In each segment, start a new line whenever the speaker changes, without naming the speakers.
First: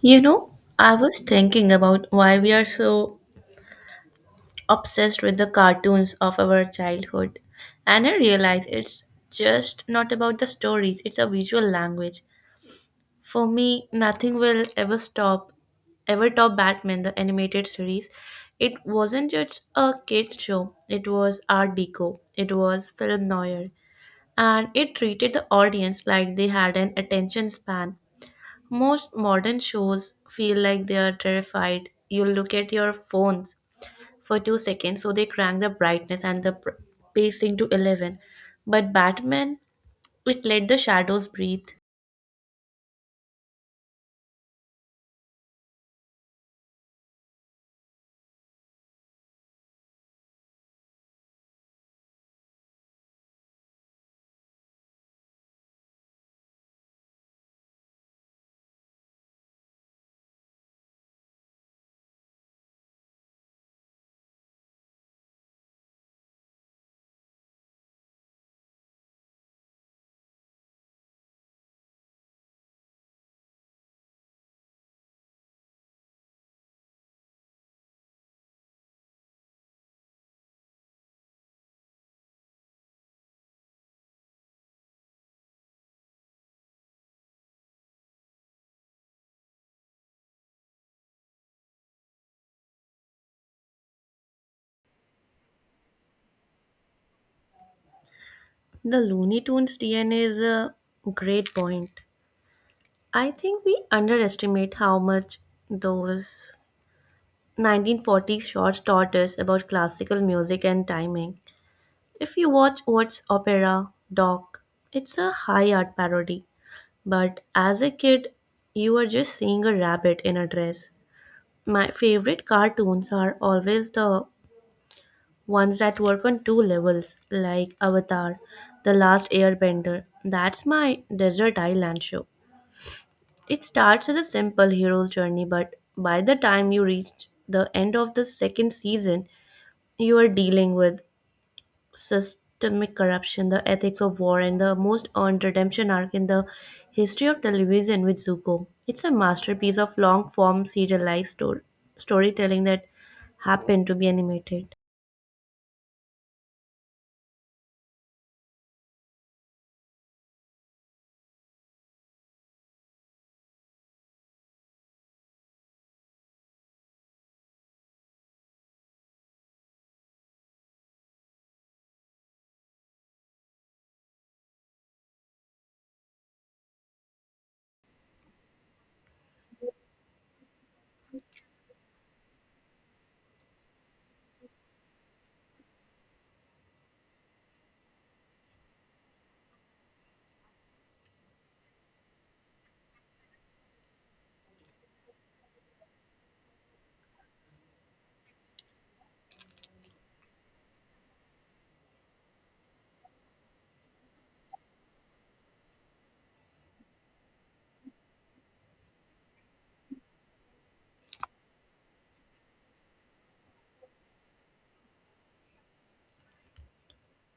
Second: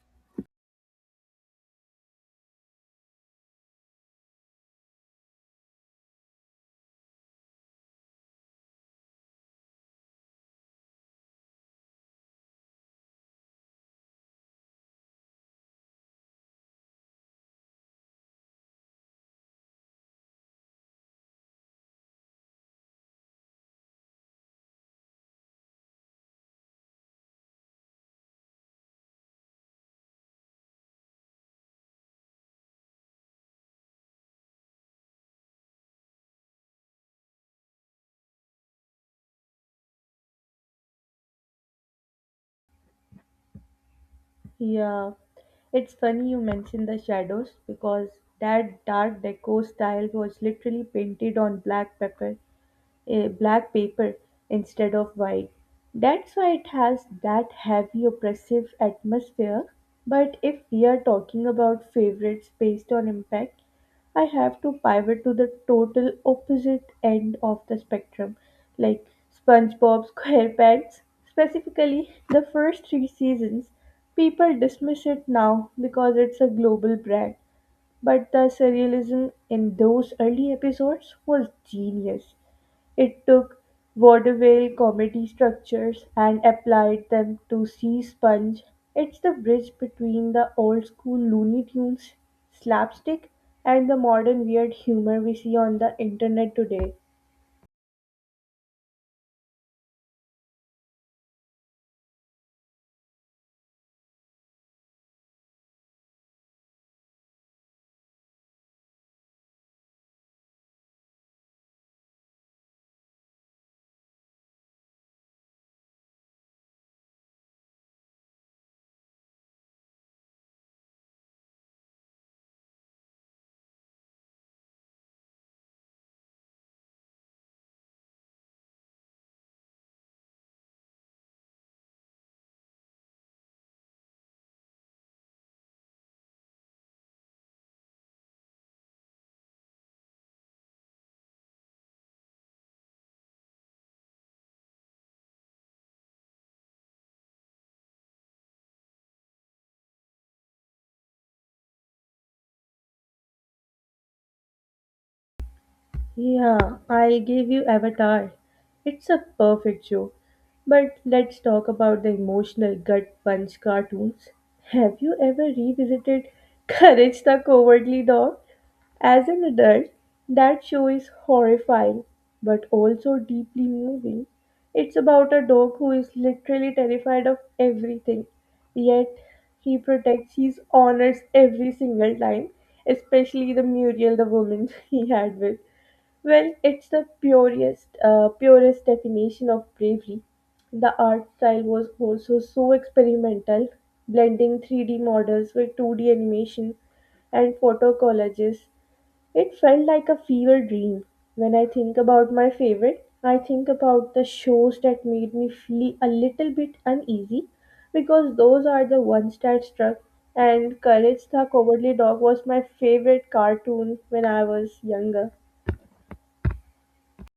You know, I was thinking about why we are so obsessed with the cartoons of our childhood, and I realized it's just not about the stories, it's a visual language. For me, nothing will ever stop, ever top Batman, the animated series. It wasn't just a kids' show, it was art deco, it was film noir, and it treated the audience like they had an attention span most modern shows feel like they are terrified. You look at your phones for 2 seconds, so they crank the brightness and the pacing to 11. But Batman, it let the shadows breathe.
Yeah, it's funny you mentioned the shadows because that dark deco style was literally painted on black pepper a black paper instead of white. That's why it has that heavy oppressive atmosphere. But if we are talking about favorites based on impact, I have to pivot to the total opposite end of the spectrum, like SpongeBob SquarePants. Specifically, the first three seasons, people dismiss it now because it's a global brand, but the surrealism in those early episodes was genius. It took vaudeville comedy structures and applied them to Sea Sponge. It's the bridge between the old school Looney Tunes slapstick and the modern weird humor we see on the internet today.
The Looney Tunes DNA is a great point. I think we underestimate how much those 1940s shorts taught us about classical music and timing. If you watch What's Opera, Doc, it's a high art parody. But as a kid, you were just seeing a rabbit in a dress. My favorite cartoons are always the ones that work on two levels, like Avatar, The Last Airbender. That's my desert island show. It starts as a simple hero's journey, but by the time you reach the end of the second season, you are dealing with systemic corruption, the ethics of war, and the most earned redemption arc in the history of television with Zuko. It's a masterpiece of long form serialized storytelling that happened to be animated.
Yeah, I'll give you Avatar. It's a perfect show. But let's talk about the emotional gut punch cartoons. Have you ever revisited Courage the Cowardly Dog? As an adult, that show is horrifying but also deeply moving. It's about a dog who is literally terrified of everything, yet he protects his honors every single time, especially the Muriel, the woman he had with. Well, it's the purest definition of bravery. The art style was also so experimental, blending 3D models with 2D animation and photo collages. It felt like a fever dream. When I think about my favorite, I think about the shows that made me feel a little bit uneasy because those are the ones that struck. And Courage the Cowardly Dog was my favorite cartoon when I was younger.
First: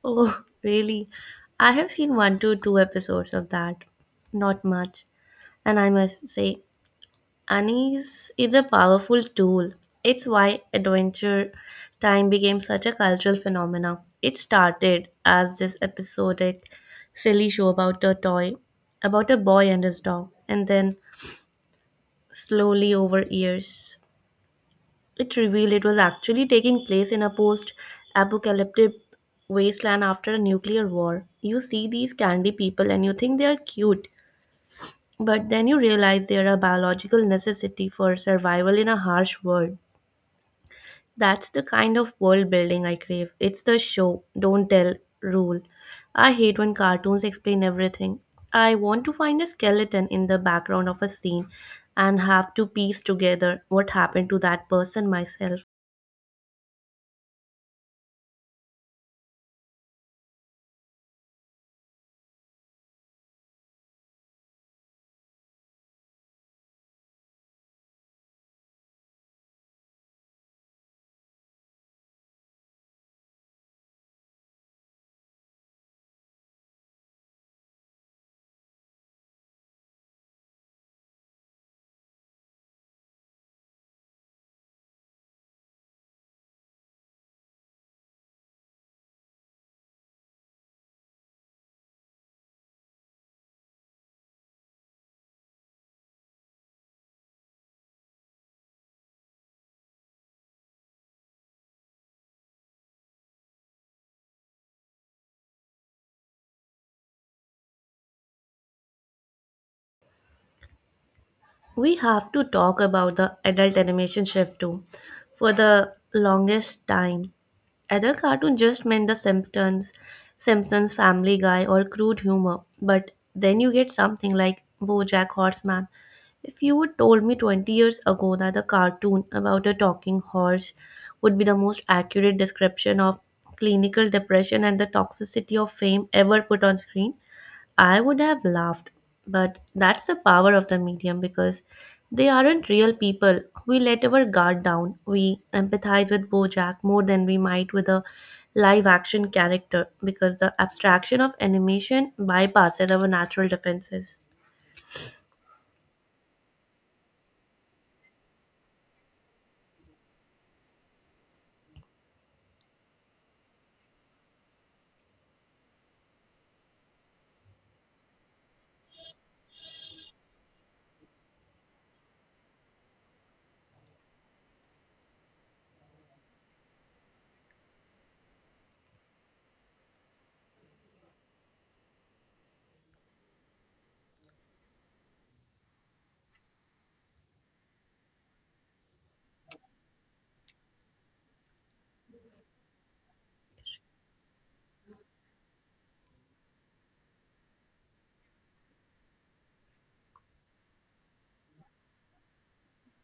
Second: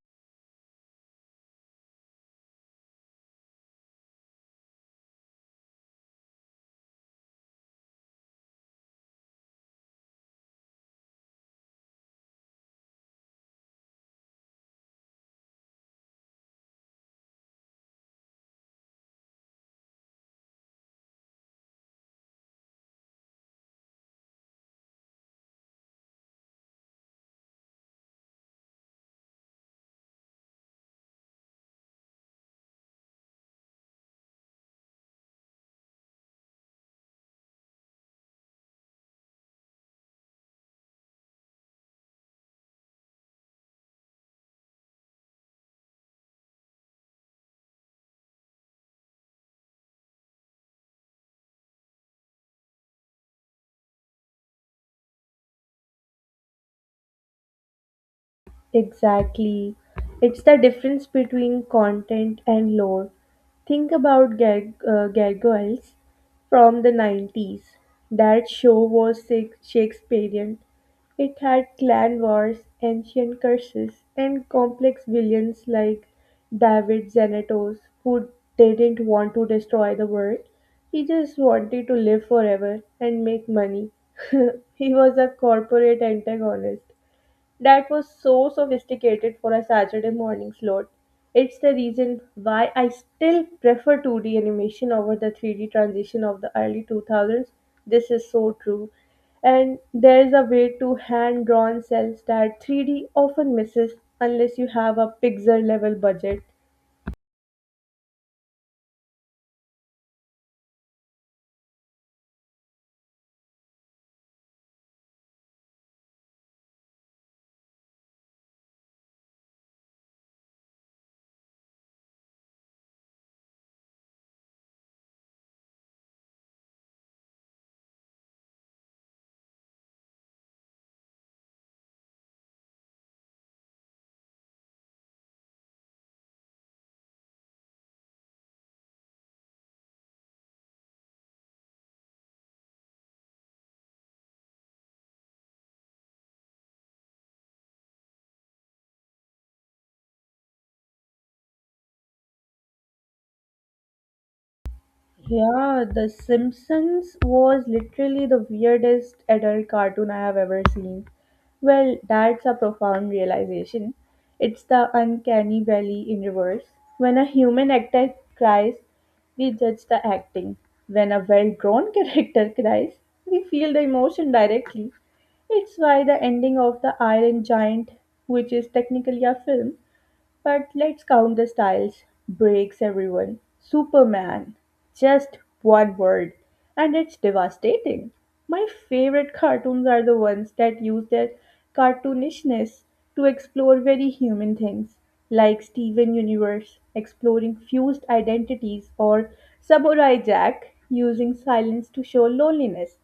Oh, really? I have seen one to two episodes of that. Not much. And I must say, Anise is a powerful tool. It's why Adventure Time became such a cultural phenomenon. It started as this episodic, silly show about a toy, about a boy and his dog, and then slowly over years, it revealed it was actually taking place in a post apocalyptic wasteland after a nuclear war. You see these candy people and you think they are cute, but then you realize they are a biological necessity for survival in a harsh world. That's the kind of world building I crave. It's the show, don't tell rule. I hate when cartoons explain everything. I want to find a skeleton in the background of a scene and have to piece together what happened to that person myself.
Exactly. It's the difference between content and lore. Think about Gargoyles from the 90s. That show was Shakespearean. It had clan wars, ancient curses, and complex villains like David Xanatos, who didn't want to destroy the world. He just wanted to live forever and make money. He was a corporate antagonist. That was so sophisticated for a Saturday morning slot. It's the reason why I still prefer 2D animation over the 3D transition of the early 2000s. This is so true. And there's a way to hand drawn cells that 3D often misses unless you have a pixel level budget.
We have to talk about the adult animation shift too. For the longest time, adult cartoon just meant Simpsons Family Guy, or crude humor. But then you get something like BoJack Horseman. If you would told me 20 years ago that a cartoon about a talking horse would be the most accurate description of clinical depression and the toxicity of fame ever put on screen, I would have laughed, but that's the power of the medium because they aren't real people. We let our guard down. We empathize with Bojack more than we might with a live action character because the abstraction of animation bypasses our natural defenses.
Yeah, The Simpsons was literally the weirdest adult cartoon I have ever seen. Well, that's a profound realization. It's the uncanny valley in reverse. When a human actor cries, we judge the acting. When a well drawn character cries, we feel the emotion directly. It's why the ending of The Iron Giant, which is technically a film, but let's count the styles. Breaks everyone. Superman. Just one word. And it's devastating. My favorite cartoons are the ones that use their cartoonishness to explore very human things, like Steven Universe exploring fused identities or Samurai Jack using silence to show loneliness.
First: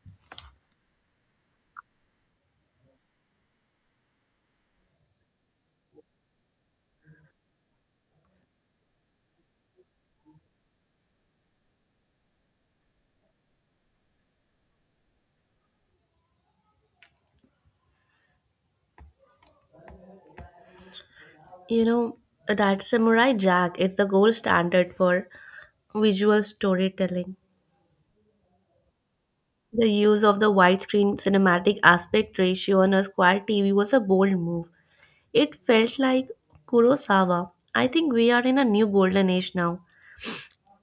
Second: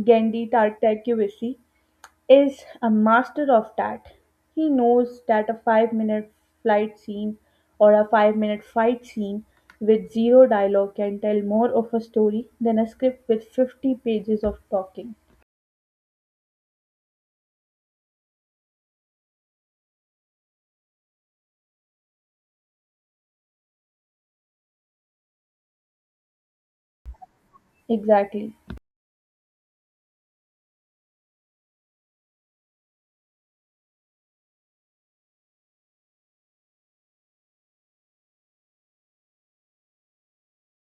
Gendy Tartakovsky is a master of that. He knows that a 5 minute flight scene or a 5 minute fight scene with zero dialogue can tell more of a story than a script with 50 pages of talking.
You know, that Samurai Jack is the gold standard for visual storytelling.
Exactly.
The use of the widescreen cinematic aspect ratio on a square TV was a bold move. It felt like Kurosawa. I think we are in a new golden age now.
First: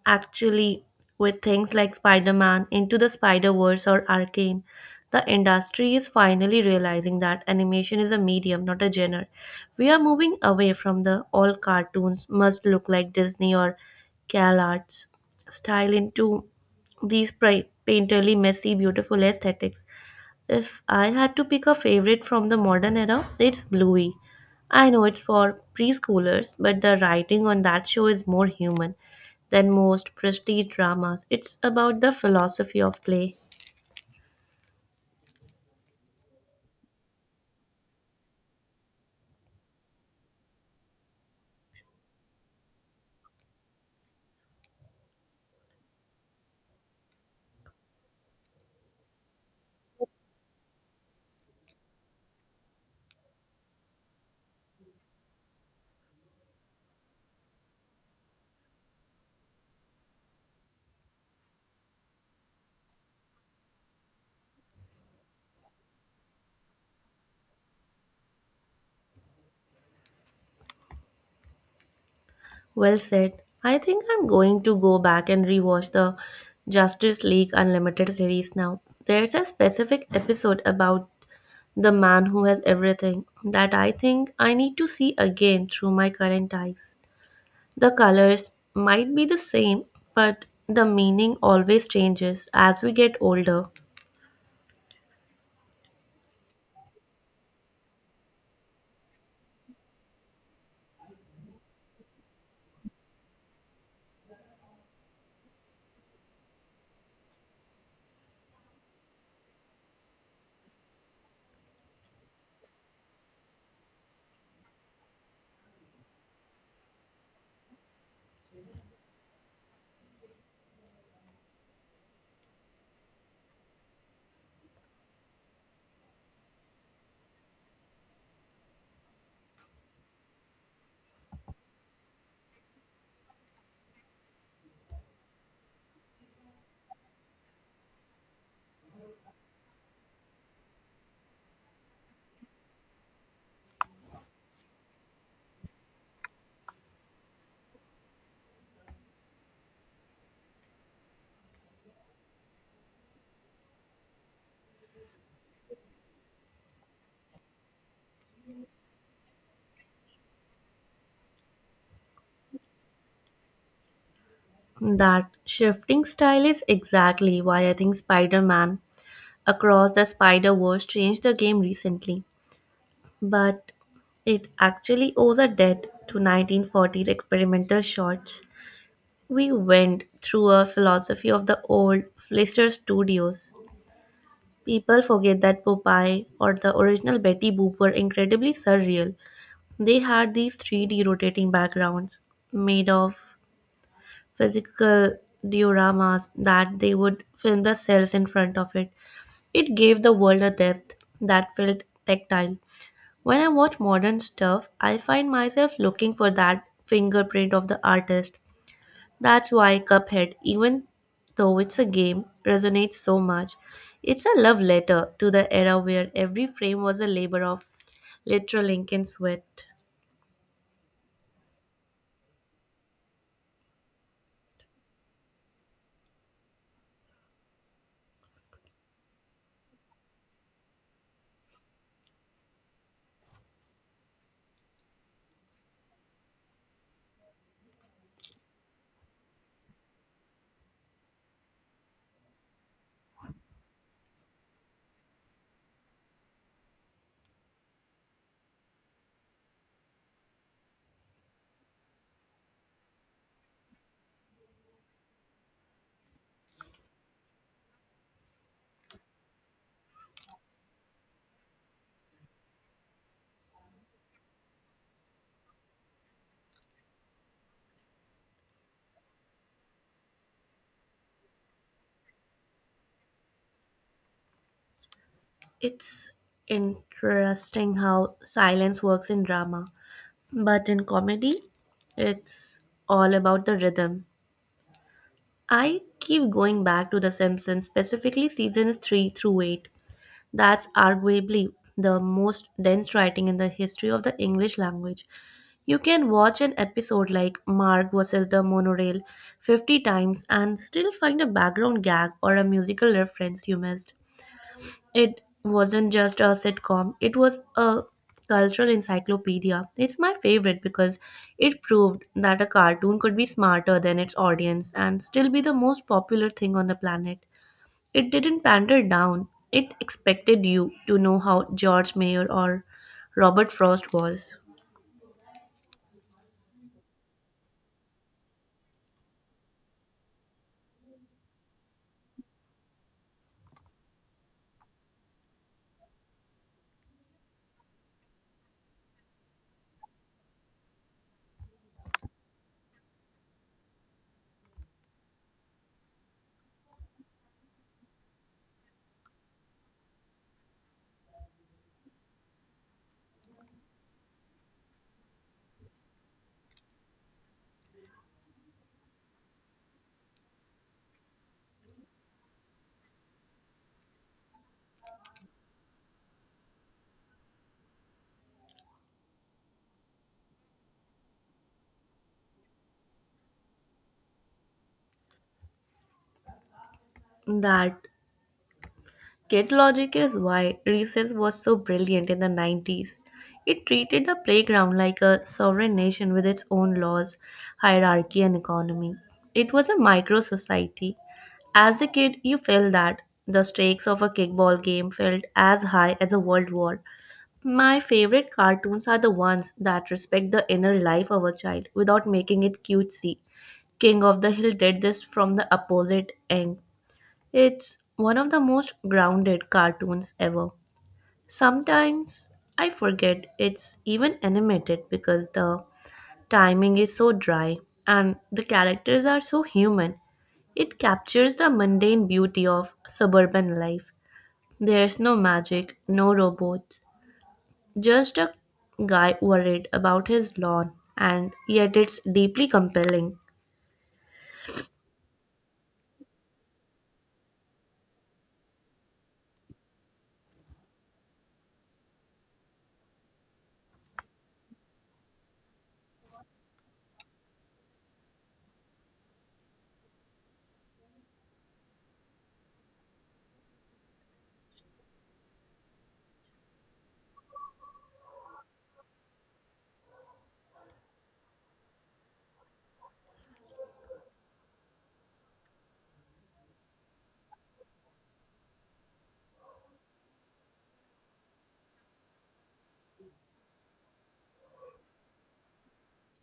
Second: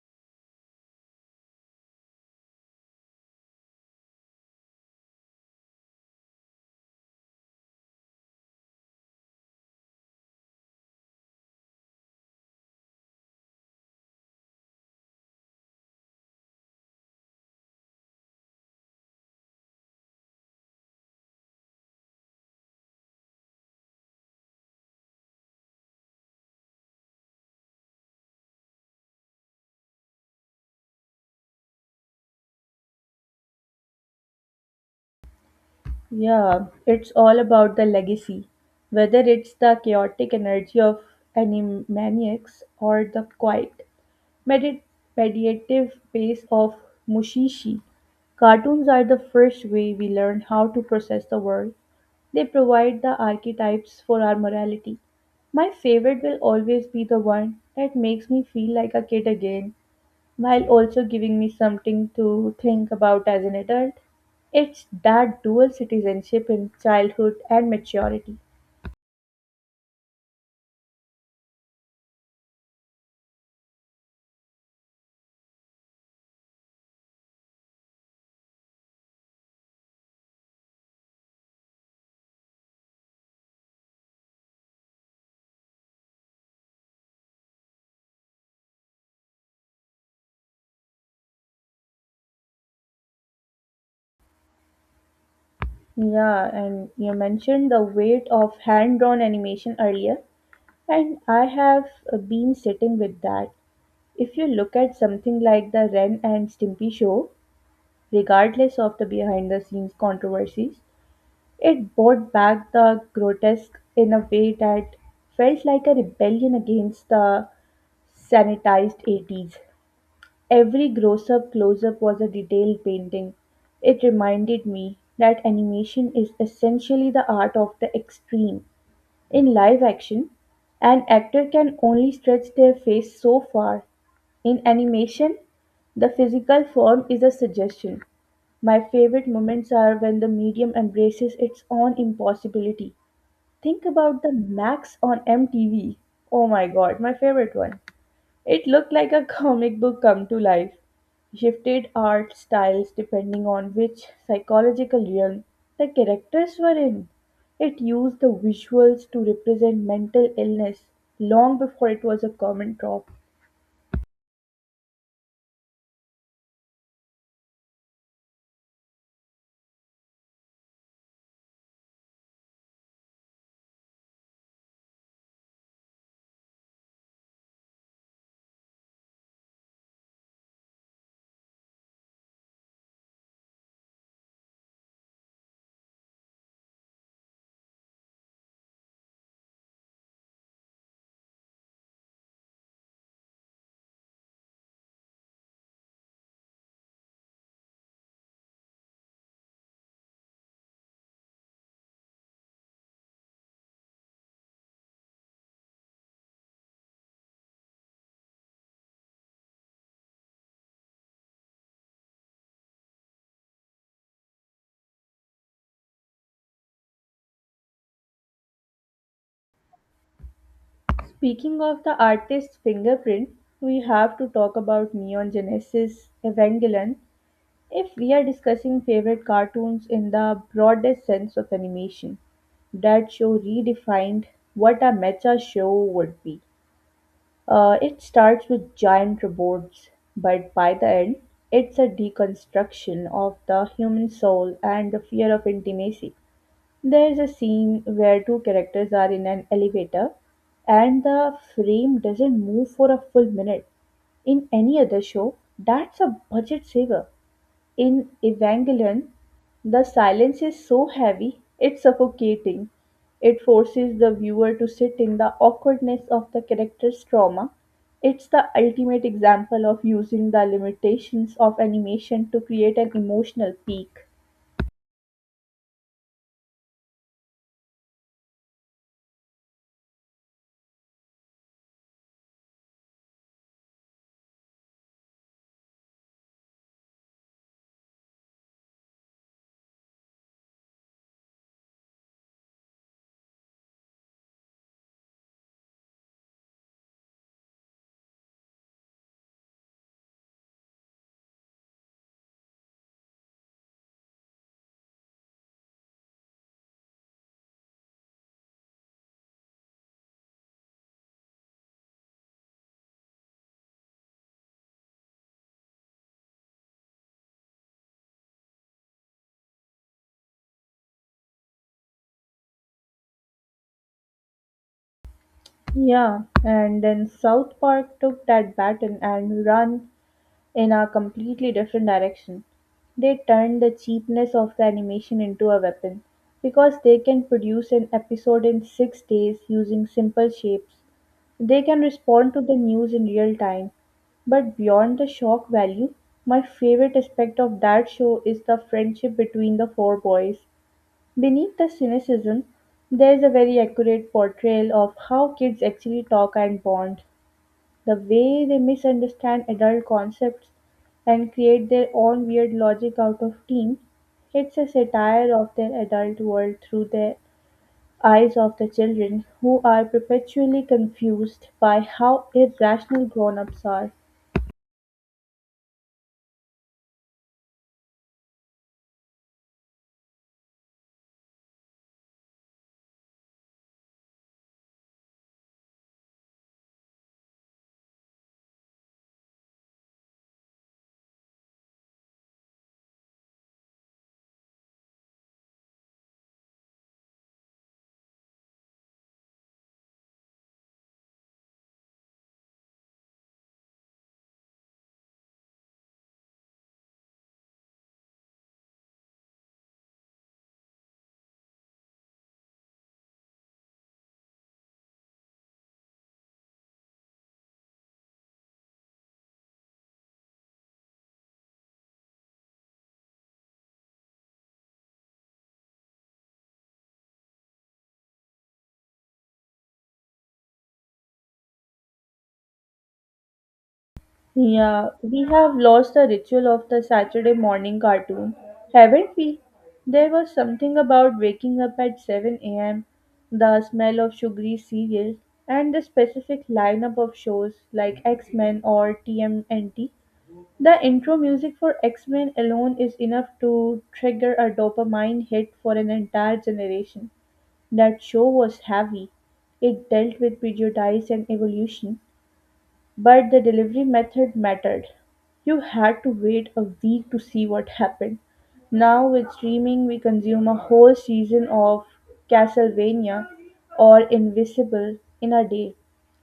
Actually, with things like Spider Man, Into the Spider Verse, or Arcane, the industry is finally realizing that animation is a medium, not a genre. We are moving away from the all cartoons must look like Disney or Cal Arts style into these painterly, messy, beautiful aesthetics. If I had to pick a favorite from the modern era, it's Bluey. I know it's for preschoolers, but the writing on that show is more human than most prestige dramas. It's about the philosophy of play.
Yeah, it's all about the legacy. Whether it's the chaotic energy of animaniacs or the quiet, medit- meditative pace of Mushishi, cartoons are the first way we learn how to process the world. They provide the archetypes for our morality. My favorite will always be the one that makes me feel like a kid again while also giving me something to think about as an adult. It's that dual citizenship in childhood and maturity.
Well said. I think I'm going to go back and rewatch the Justice League Unlimited series now. There's a specific episode about the man who has everything that I think I need to see again through my current eyes. The colors might be the same, but the meaning always changes as we get older.
Yeah, and you mentioned the weight of hand drawn animation earlier, and I have been sitting with that. If you look at something like the Ren and Stimpy show, regardless of the behind the scenes controversies, it brought back the grotesque in a way that felt like a rebellion against the sanitized 80s. Every gross up close up was a detailed painting. It reminded me that animation is essentially the art of the extreme. In live action, an actor can only stretch their face so far. In animation, the physical form is a suggestion. My favorite moments are when the medium embraces its own impossibility. Think about the Max on MTV. Oh my god, my favorite one. It looked like a comic book come to life. Shifted art styles depending on which psychological realm the characters were in. It used the visuals to represent mental illness long before it was a common trope.
That shifting style is exactly why I think Spider Man Across the Spider Verse changed the game recently. But it actually owes a debt to 1940s experimental shots. We went through a philosophy of the old Flister Studios. People forget that Popeye or the original Betty Boop were incredibly surreal. They had these 3D rotating backgrounds made of physical dioramas that they would film the cells in front of it. It gave the world a depth that felt tactile. When I watch modern stuff, I find myself looking for that fingerprint of the artist. That's why Cuphead, even though it's a game, resonates so much. It's a love letter to the era where every frame was a labor of literal ink and sweat.
Speaking of the artist's fingerprint, we have to talk about Neon Genesis Evangelion if we are discussing favorite cartoons in the broadest sense of animation. That show redefined what a mecha show would be. It starts with giant robots, but by the end, it's a deconstruction of the human soul and the fear of intimacy. There is a scene where two characters are in an elevator and the frame doesn't move for a full minute. In any other show, that's a budget saver. In Evangelion, the silence is so heavy, it's suffocating. It forces the viewer to sit in the awkwardness of the character's trauma. It's the ultimate example of using the limitations of animation to create an emotional peak.
It's interesting how silence works in drama, but in comedy, it's all about the rhythm. I keep going back to The Simpsons, specifically seasons 3 through 8. That's arguably the most dense writing in the history of the English language. You can watch an episode like Mark versus the Monorail 50 times and still find a background gag or a musical reference you missed. It wasn't just a sitcom, it was a cultural encyclopedia. It's my favorite because it proved that a cartoon could be smarter than its audience and still be the most popular thing on the planet. It didn't pander down, it expected you to know how George Mayer or Robert Frost was.
Yeah, and then South Park took that baton and ran in a completely different direction. They turned the cheapness of the animation into a weapon because they can produce an episode in 6 days using simple shapes. They can respond to the news in real time. But beyond the shock value, my favorite aspect of that show is the friendship between the four boys. Beneath the cynicism, there is a very accurate portrayal of how kids actually talk and bond, the way they misunderstand adult concepts and create their own weird logic out of teen. It's a satire of their adult world through the eyes of the children who are perpetually confused by how irrational grown ups are.
That kid logic is why recess was so brilliant in the 90s. It treated the playground like a sovereign nation with its own laws, hierarchy, and economy. It was a micro society. As a kid, you felt that the stakes of a kickball game felt as high as a world war. My favorite cartoons are the ones that respect the inner life of a child without making it cutesy. King of the Hill did this from the opposite end. It's one of the most grounded cartoons ever. Sometimes I forget it's even animated because the timing is so dry and the characters are so human. It captures the mundane beauty of suburban life. There's no magic, no robots, just a guy worried about his lawn, and yet it's deeply compelling.
Yeah, we have lost the ritual of the Saturday morning cartoon, haven't we? There was something about waking up at 7 a.m., the smell of sugary cereal, and the specific lineup of shows like X Men or TMNT. The intro music for X Men alone is enough to trigger a dopamine hit for an entire generation. That show was heavy. It dealt with prejudice and evolution, but the delivery method mattered. You had to wait a week to see what happened. Now, with streaming, we consume a whole season of Castlevania or Invisible in a day.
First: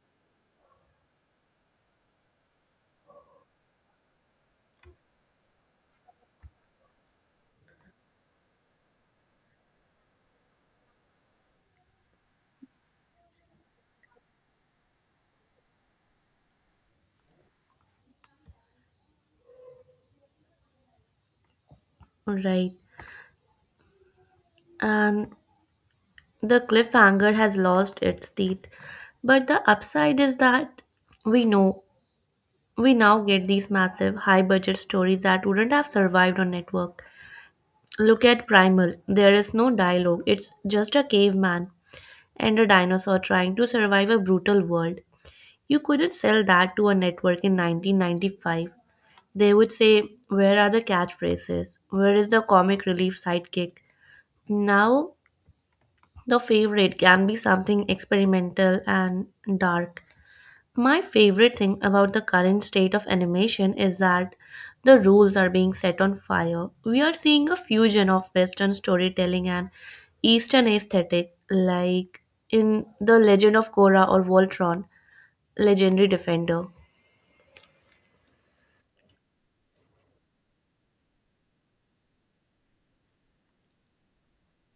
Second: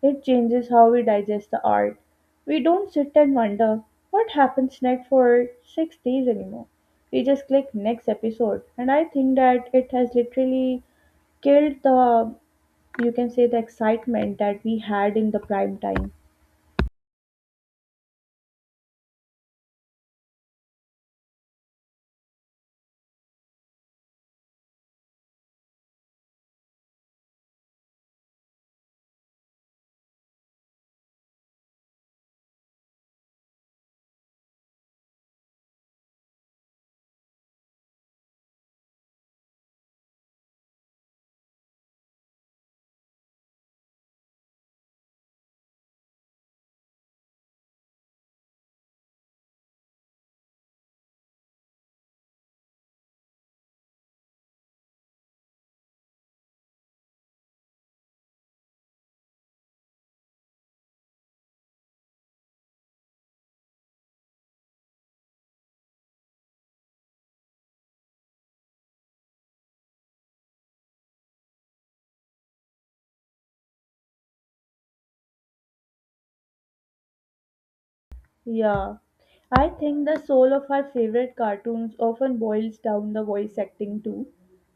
It changes how we digest the art. We don't sit and wonder what happens next for 6 days anymore. We just click next episode, and I think that it has literally killed the, you can say, the excitement that we had in the prime time.
Right. And the cliffhanger has lost its teeth, but the upside is that we know we now get these massive high budget stories that wouldn't have survived on network. Look at Primal. There is no dialogue. It's just a caveman and a dinosaur trying to survive a brutal world. You couldn't sell that to a network in 1995. They would say, "Where are the catchphrases? Where is the comic relief sidekick?" Now the favorite can be something experimental and dark. My favorite thing about the current state of animation is that the rules are being set on fire. We are seeing a fusion of Western storytelling and Eastern aesthetic, like in The Legend of Korra or Voltron, Legendary Defender.
Yeah, I think the soul of our favorite cartoons often boils down the voice acting too.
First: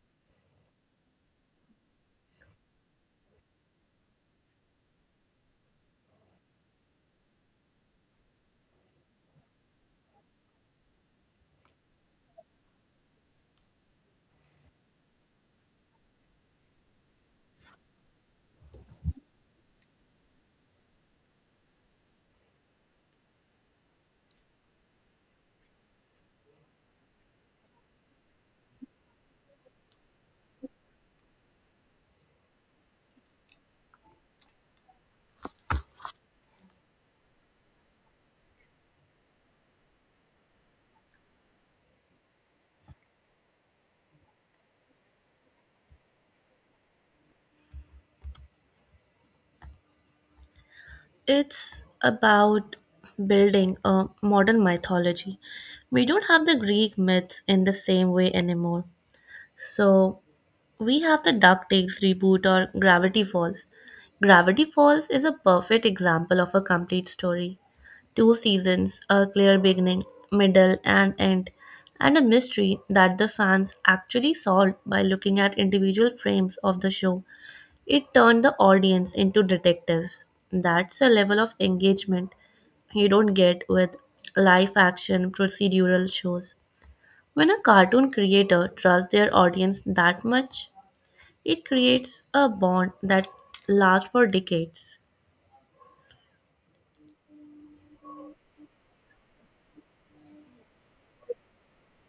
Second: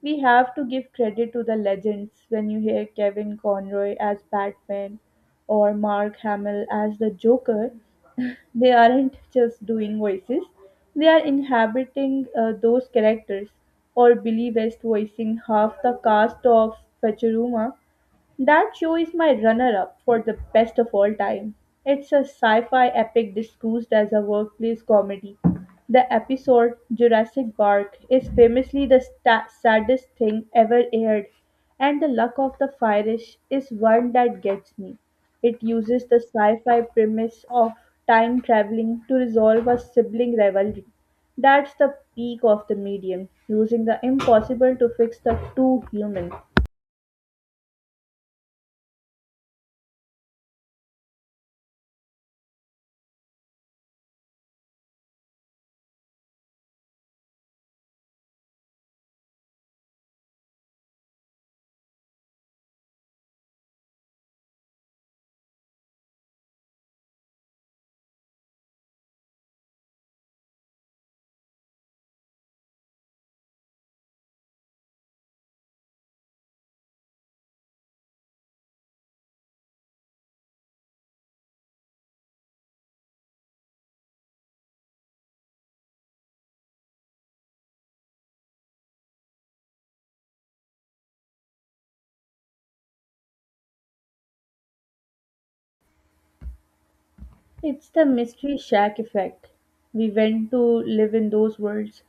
We have to give credit to the legends when you hear Kevin Conroy as Batman or Mark Hamill as the Joker. They aren't just doing voices, they are inhabiting those characters. Or Billy West voicing half the cast of Futurama. That show is my runner up for the best of all time. It's a sci fi epic disguised as a workplace comedy. The episode Jurassic Park is famously the saddest thing ever aired, and The Luck of the Irish is one that gets me. It uses the sci fi premise of time traveling to resolve a sibling rivalry. That's the peak of the medium, using the impossible to fix the two humans.
It's about building a modern mythology. We don't have the Greek myths in the same way anymore. So, we have the DuckTales reboot or Gravity Falls. Gravity Falls is a perfect example of a complete story. Two seasons, a clear beginning, middle, and end, and a mystery that the fans actually solved by looking at individual frames of the show. It turned the audience into detectives. That's a level of engagement you don't get with live action procedural shows. When a cartoon creator trusts their audience that much, it creates a bond that lasts for decades.
It's the mystery shack effect. We went to live in those worlds.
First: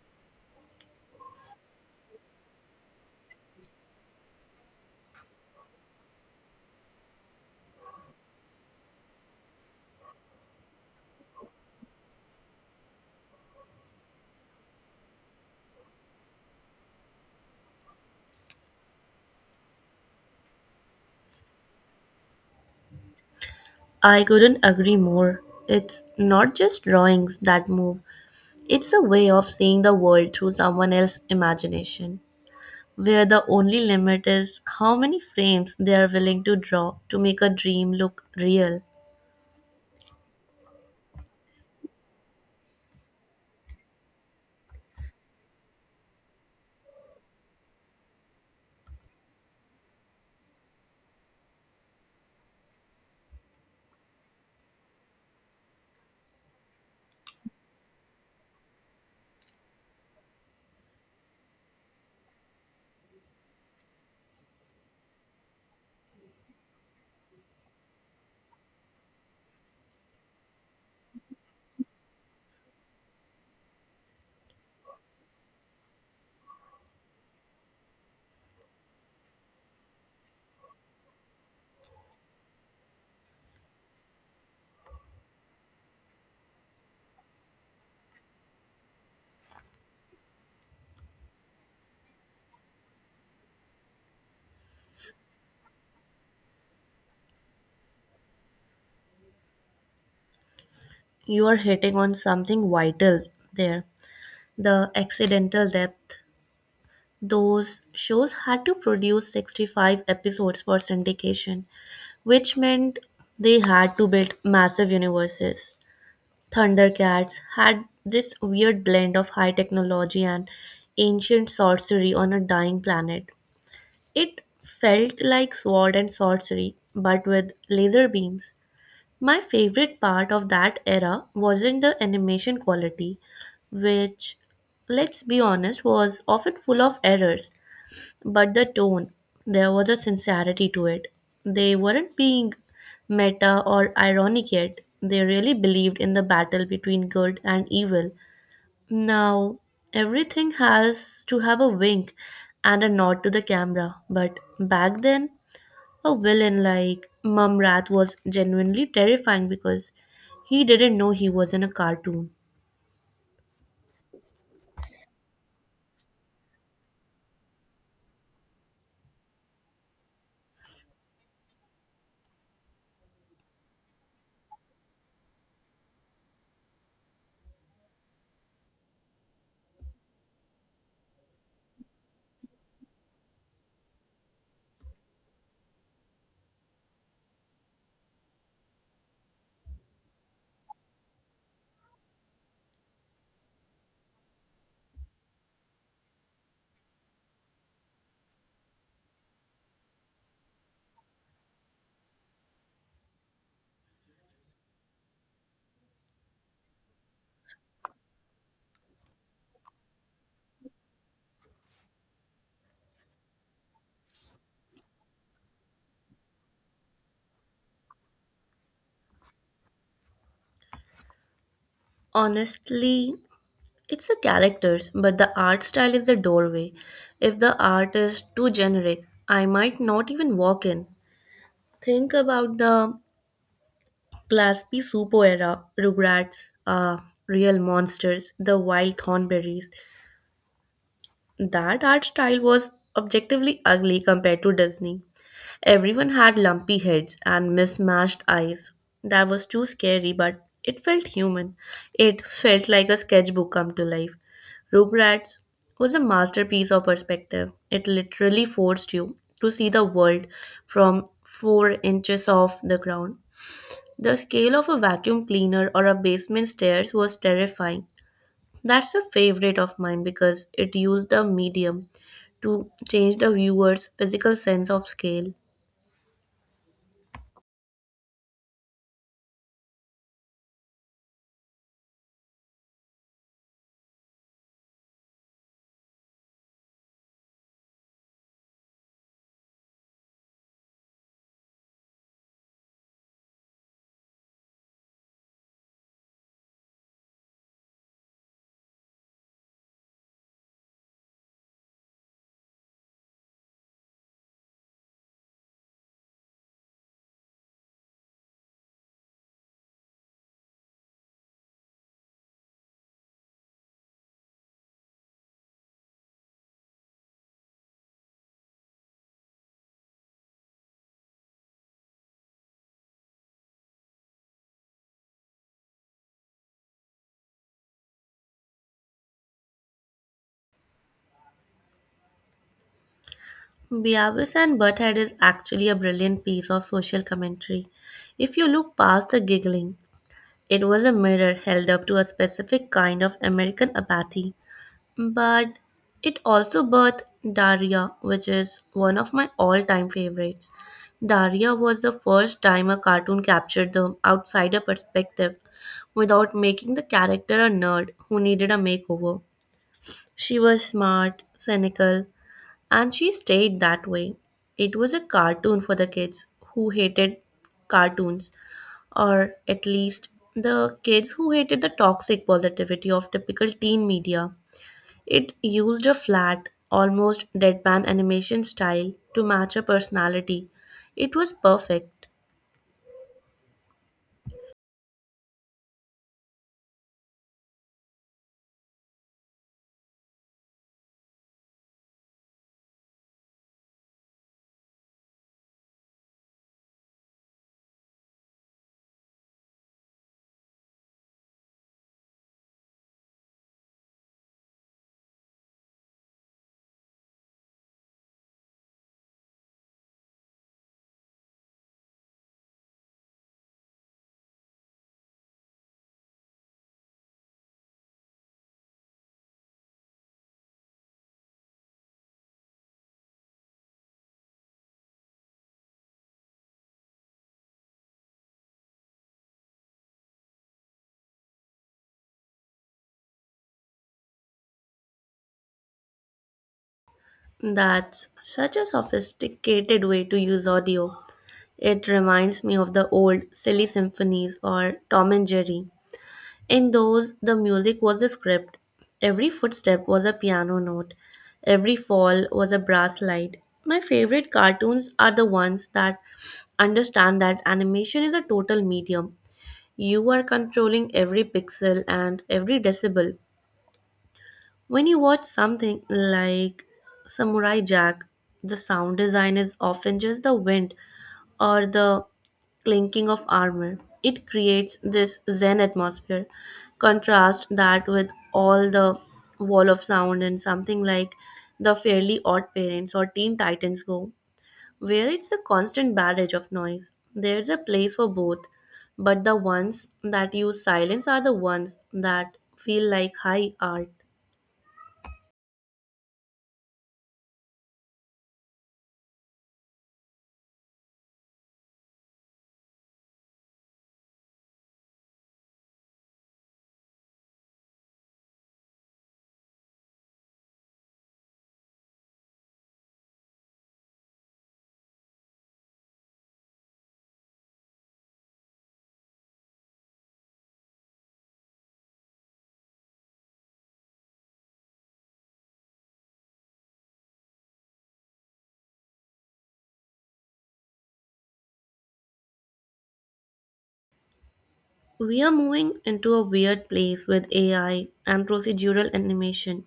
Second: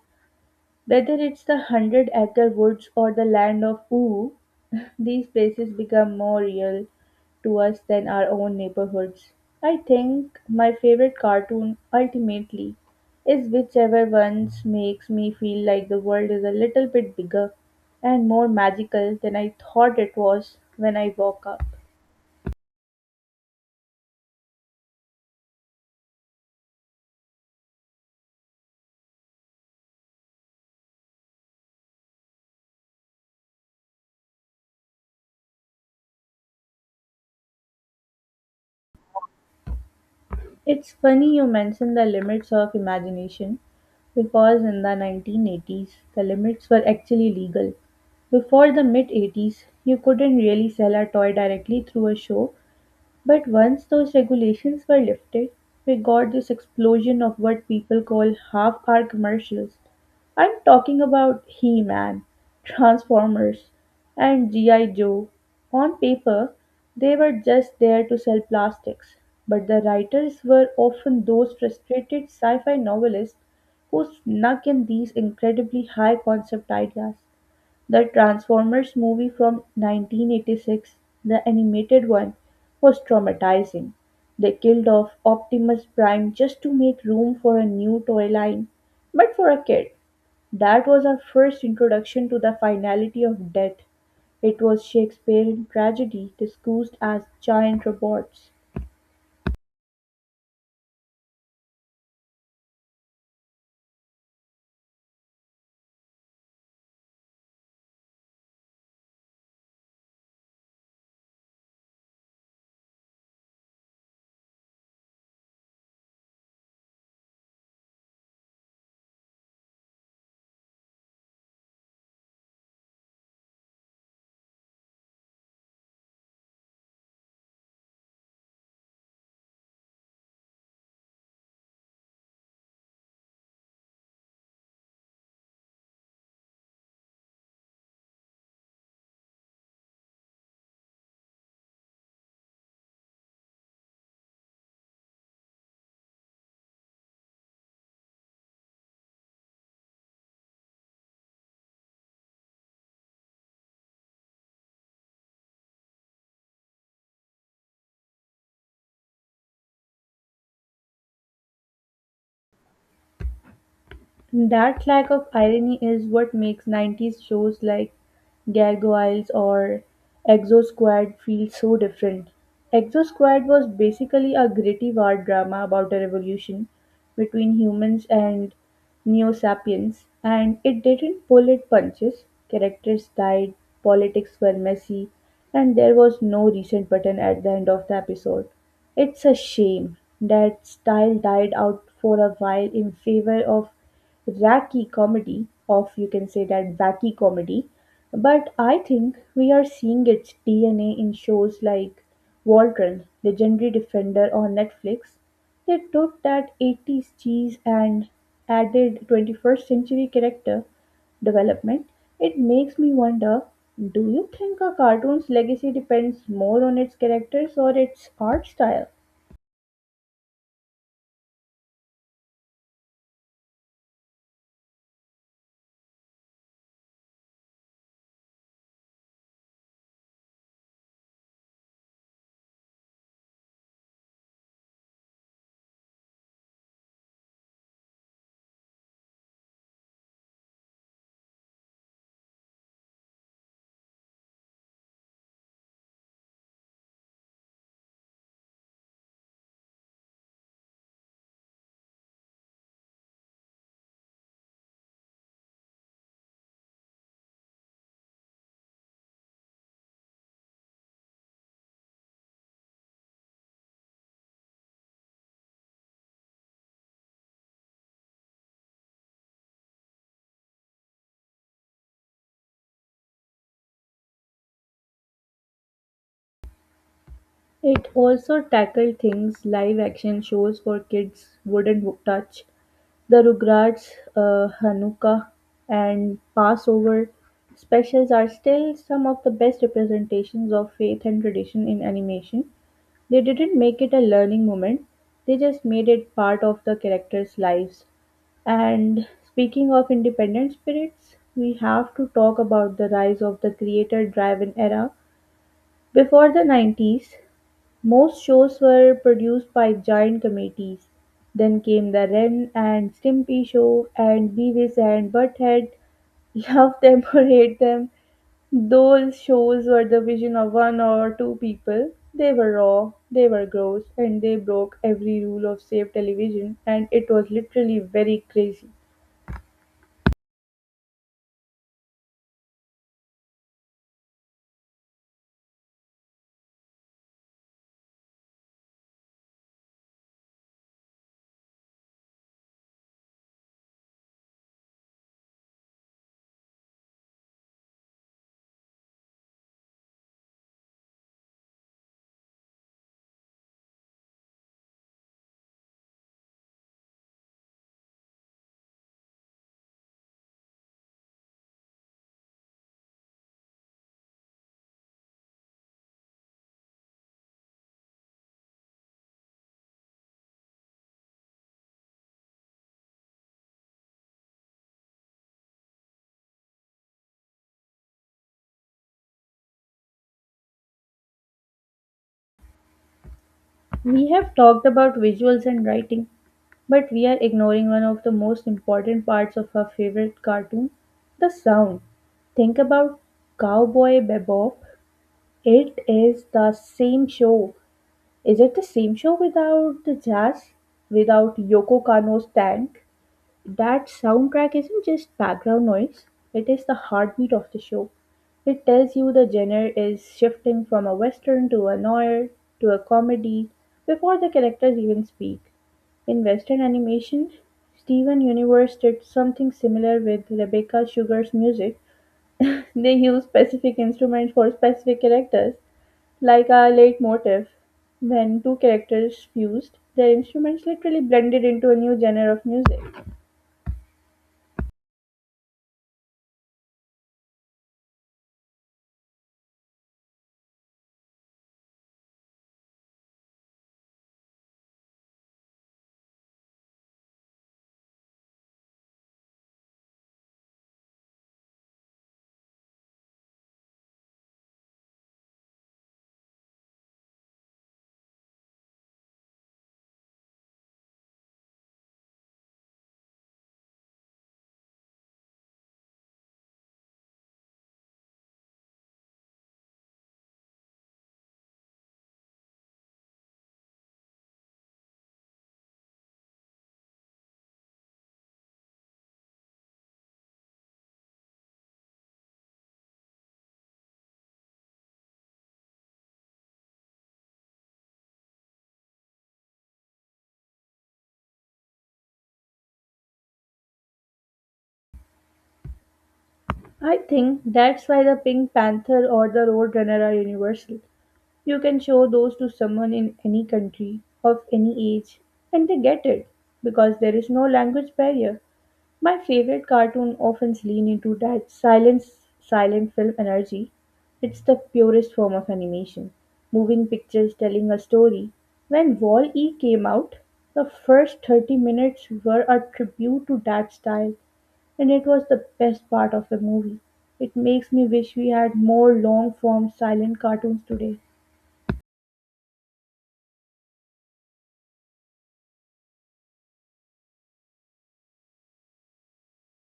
Whether it's the hundred-acre woods or the land of ooh, these places become more real to us than our own neighborhoods. I think my favorite cartoon ultimately is whichever ones makes me feel like the world is a little bit bigger and more magical than I thought it was when I woke up.
I couldn't agree more. It's not just drawings that move, it's a way of seeing the world through someone else's imagination, where the only limit is how many frames they are willing to draw to make a dream look real.
It's funny you mention the limits of imagination because in the 1980s the limits were actually legal. Before the mid 80s, you couldn't really sell a toy directly through a show, but once those regulations were lifted, we got this explosion of what people call half hour commercials. I'm talking about He Man, Transformers, and G.I. Joe. On paper, they were just there to sell plastics, but the writers were often those frustrated sci fi novelists who snuck in these incredibly high concept ideas. The Transformers movie from 1986, the animated one, was traumatizing. They killed off Optimus Prime just to make room for a new toy line. But for a kid, that was our first introduction to the finality of death. It was Shakespearean tragedy disguised as giant robots.
You are hitting on something vital there, the accidental depth. Those shows had to produce 65 episodes for syndication, which meant they had to build massive universes. Thundercats had this weird blend of high technology and ancient sorcery on a dying planet. It felt like sword and sorcery, but with laser beams. My favorite part of that era wasn't the animation quality, which, let's be honest, was often full of errors, but the tone, there was a sincerity to it. They weren't being meta or ironic yet. They really believed in the battle between good and evil. Now, everything has to have a wink and a nod to the camera, but back then, a villain like Mumrat was genuinely terrifying because he didn't know he was in a cartoon.
That lack of irony is what makes 90s shows like Gargoyles or Exo Squad feel so different. Exo Squad was basically a gritty war drama about a revolution between humans and Neo sapiens, and it didn't pull its punches. Characters died, politics were messy, and there was no reset button at the end of the episode. It's a shame that style died out for a while in favor of wacky comedy, of you can say that wacky comedy, but I think we are seeing its DNA in shows like Voltron, Legendary Defender on Netflix. They took that eighties cheese and added 21st century character development. It makes me wonder, do you think a cartoon's legacy depends more on its characters or its art style?
Honestly, it's the characters, but the art style is the doorway. If the art is too generic, I might not even walk in. Think about the Class P Supo era, Rugrats, Real Monsters, The Wild Thornberries. That art style was objectively ugly compared to Disney. Everyone had lumpy heads and mismatched eyes. That was too scary, but it felt human. It felt like a sketchbook come to life. Rugrats was a masterpiece of perspective. It literally forced you to see the world from 4 inches off the ground. The scale of a vacuum cleaner or a basement stairs was terrifying. That's a favorite of mine because it used the medium to change the viewer's physical sense of scale.
It also tackled things live action shows for kids wouldn't touch. The Rugrats, Hanukkah, and Passover specials are still some of the best representations of faith and tradition in animation. They didn't make it a learning moment, they just made it part of the characters' lives. And speaking of independent spirits, we have to talk about the rise of the creator driven era. Before the 90s, most shows were produced by giant committees. Then came the Ren and Stimpy show and Beavis and Butthead. Love them or hate them, those shows were the vision of one or two people. They were raw, they were gross, and they broke every rule of safe television, and it was literally very crazy.
Beavis and Butthead is actually a brilliant piece of social commentary. If you look past the giggling, it was a mirror held up to a specific kind of American apathy. But it also birthed Daria, which is one of my all time favorites. Daria was the first time a cartoon captured the outsider perspective without making the character a nerd who needed a makeover. She was smart, cynical, and she stayed that way. It was a cartoon for the kids who hated cartoons, or at least the kids who hated the toxic positivity of typical teen media. It used a flat, almost deadpan animation style to match her personality. It was perfect.
We have talked about visuals and writing, but we are ignoring one of the most important parts of our favorite cartoon, the sound. Think about Cowboy Bebop. It is the same show. Is it the same show without the jazz? Without Yoko Kano's tank? That soundtrack isn't just background noise, it is the heartbeat of the show. It tells you the genre is shifting from a western to a noir to a comedy before the characters even speak. In western animation, Steven Universe did something similar with Rebecca Sugar's music. They use specific instruments for specific characters, like a leitmotif. When two characters fused, their instruments literally blended into a new genre of music.
That's such a sophisticated way to use audio. It reminds me of the old silly symphonies or Tom and Jerry. In those, the music was a script. Every footstep was a piano note. Every fall was a brass slide. My favorite cartoons are the ones that understand that animation is a total medium. You are controlling every pixel and every decibel. When you watch something like Samurai Jack, the sound design is often just the wind or the clinking of armor. It creates this zen atmosphere. Contrast that with all the wall of sound and something like the Fairly Odd Parents or Teen Titans Go, where it's a constant barrage of noise. There's a place for both, but the ones that use silence are the ones that feel like high art.
I think that's why the Pink Panther or the Roadrunner are universal. You can show those to someone in any country, of any age, and they get it because there is no language barrier. My favorite cartoon often lean into that silent film energy. It's the purest form of animation. Moving pictures telling a story. When Wall E came out, the first 30 minutes were a tribute to that style. And it was the best part of the movie. It makes me wish we had more long form silent cartoons today.
We are moving into a weird place with AI and procedural animation,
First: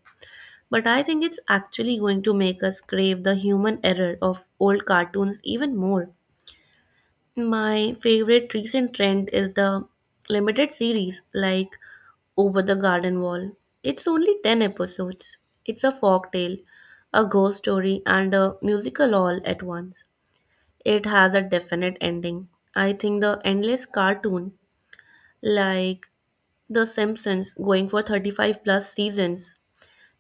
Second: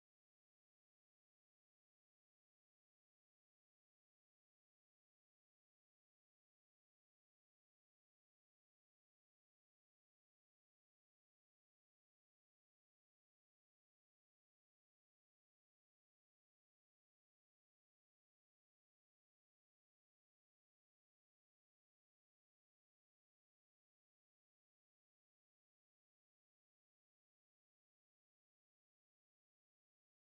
but I think it's actually going to make us crave the human error of old cartoons even more. My favorite recent trend is the limited series like Over the Garden Wall. It's only 10 episodes. It's a folk tale, a ghost story, and a musical all at once. It has a definite ending. I think the endless cartoon, like The Simpsons, going for 35 plus seasons,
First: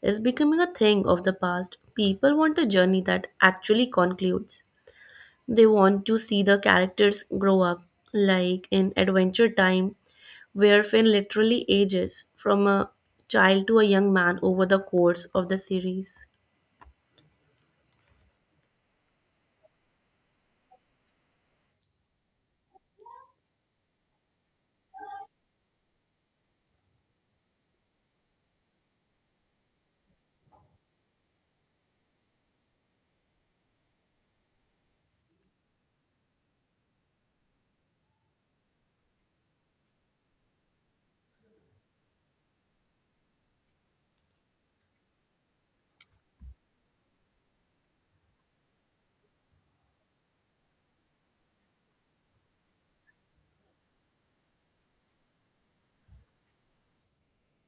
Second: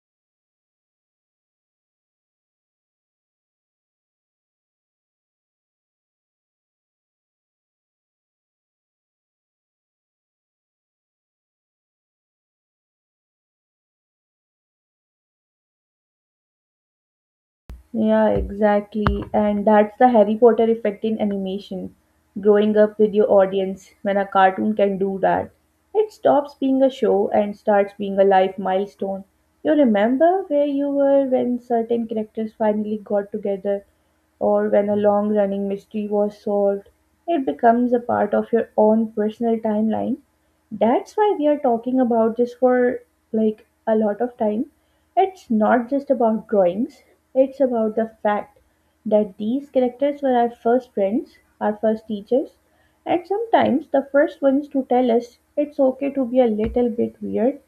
is becoming a thing of the past. People want a journey that actually concludes. They want to see the characters grow up, like in Adventure Time, where Finn literally ages from a child to a young man over the course of the series.
Yeah, exactly. And that's the Harry Potter effect in animation. Growing up with your audience when a cartoon can do that. It stops being a show and starts being a life milestone. You remember where you were when certain characters finally got together or when a long running mystery was solved. It becomes a part of your own personal timeline. That's why we are talking about this for like a lot of time. It's not just about drawings, it's about the fact that these characters were our first friends, our first teachers, and sometimes the first ones to tell us it's okay to be a little bit weird.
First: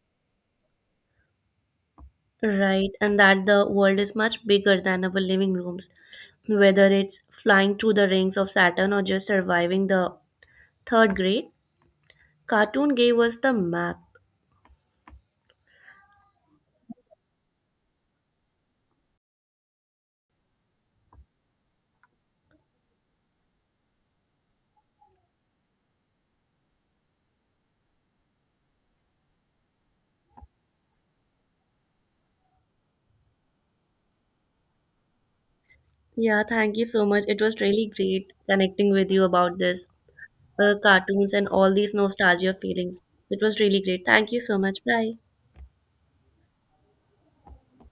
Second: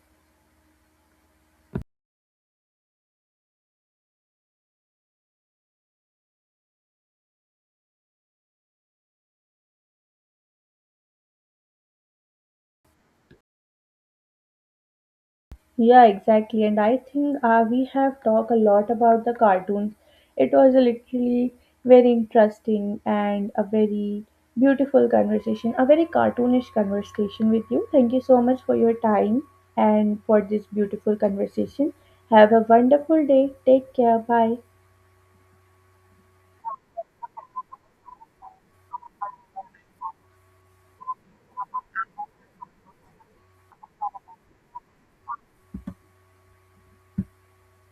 Right, and that the world is much bigger than our living rooms, whether it's flying through the rings of Saturn or just surviving the third grade. Cartoon gave us the map.
Yeah, exactly. And I think we have talked a lot about the cartoons. It was a literally very interesting and a very beautiful conversation, a very cartoonish conversation with you. Thank you so much for your time and for this beautiful conversation. Have a wonderful day. Take care. Bye.
Yeah, thank you so much. It was really great connecting with you about this cartoons and all these nostalgia feelings. It was really great. Thank you so much. Bye.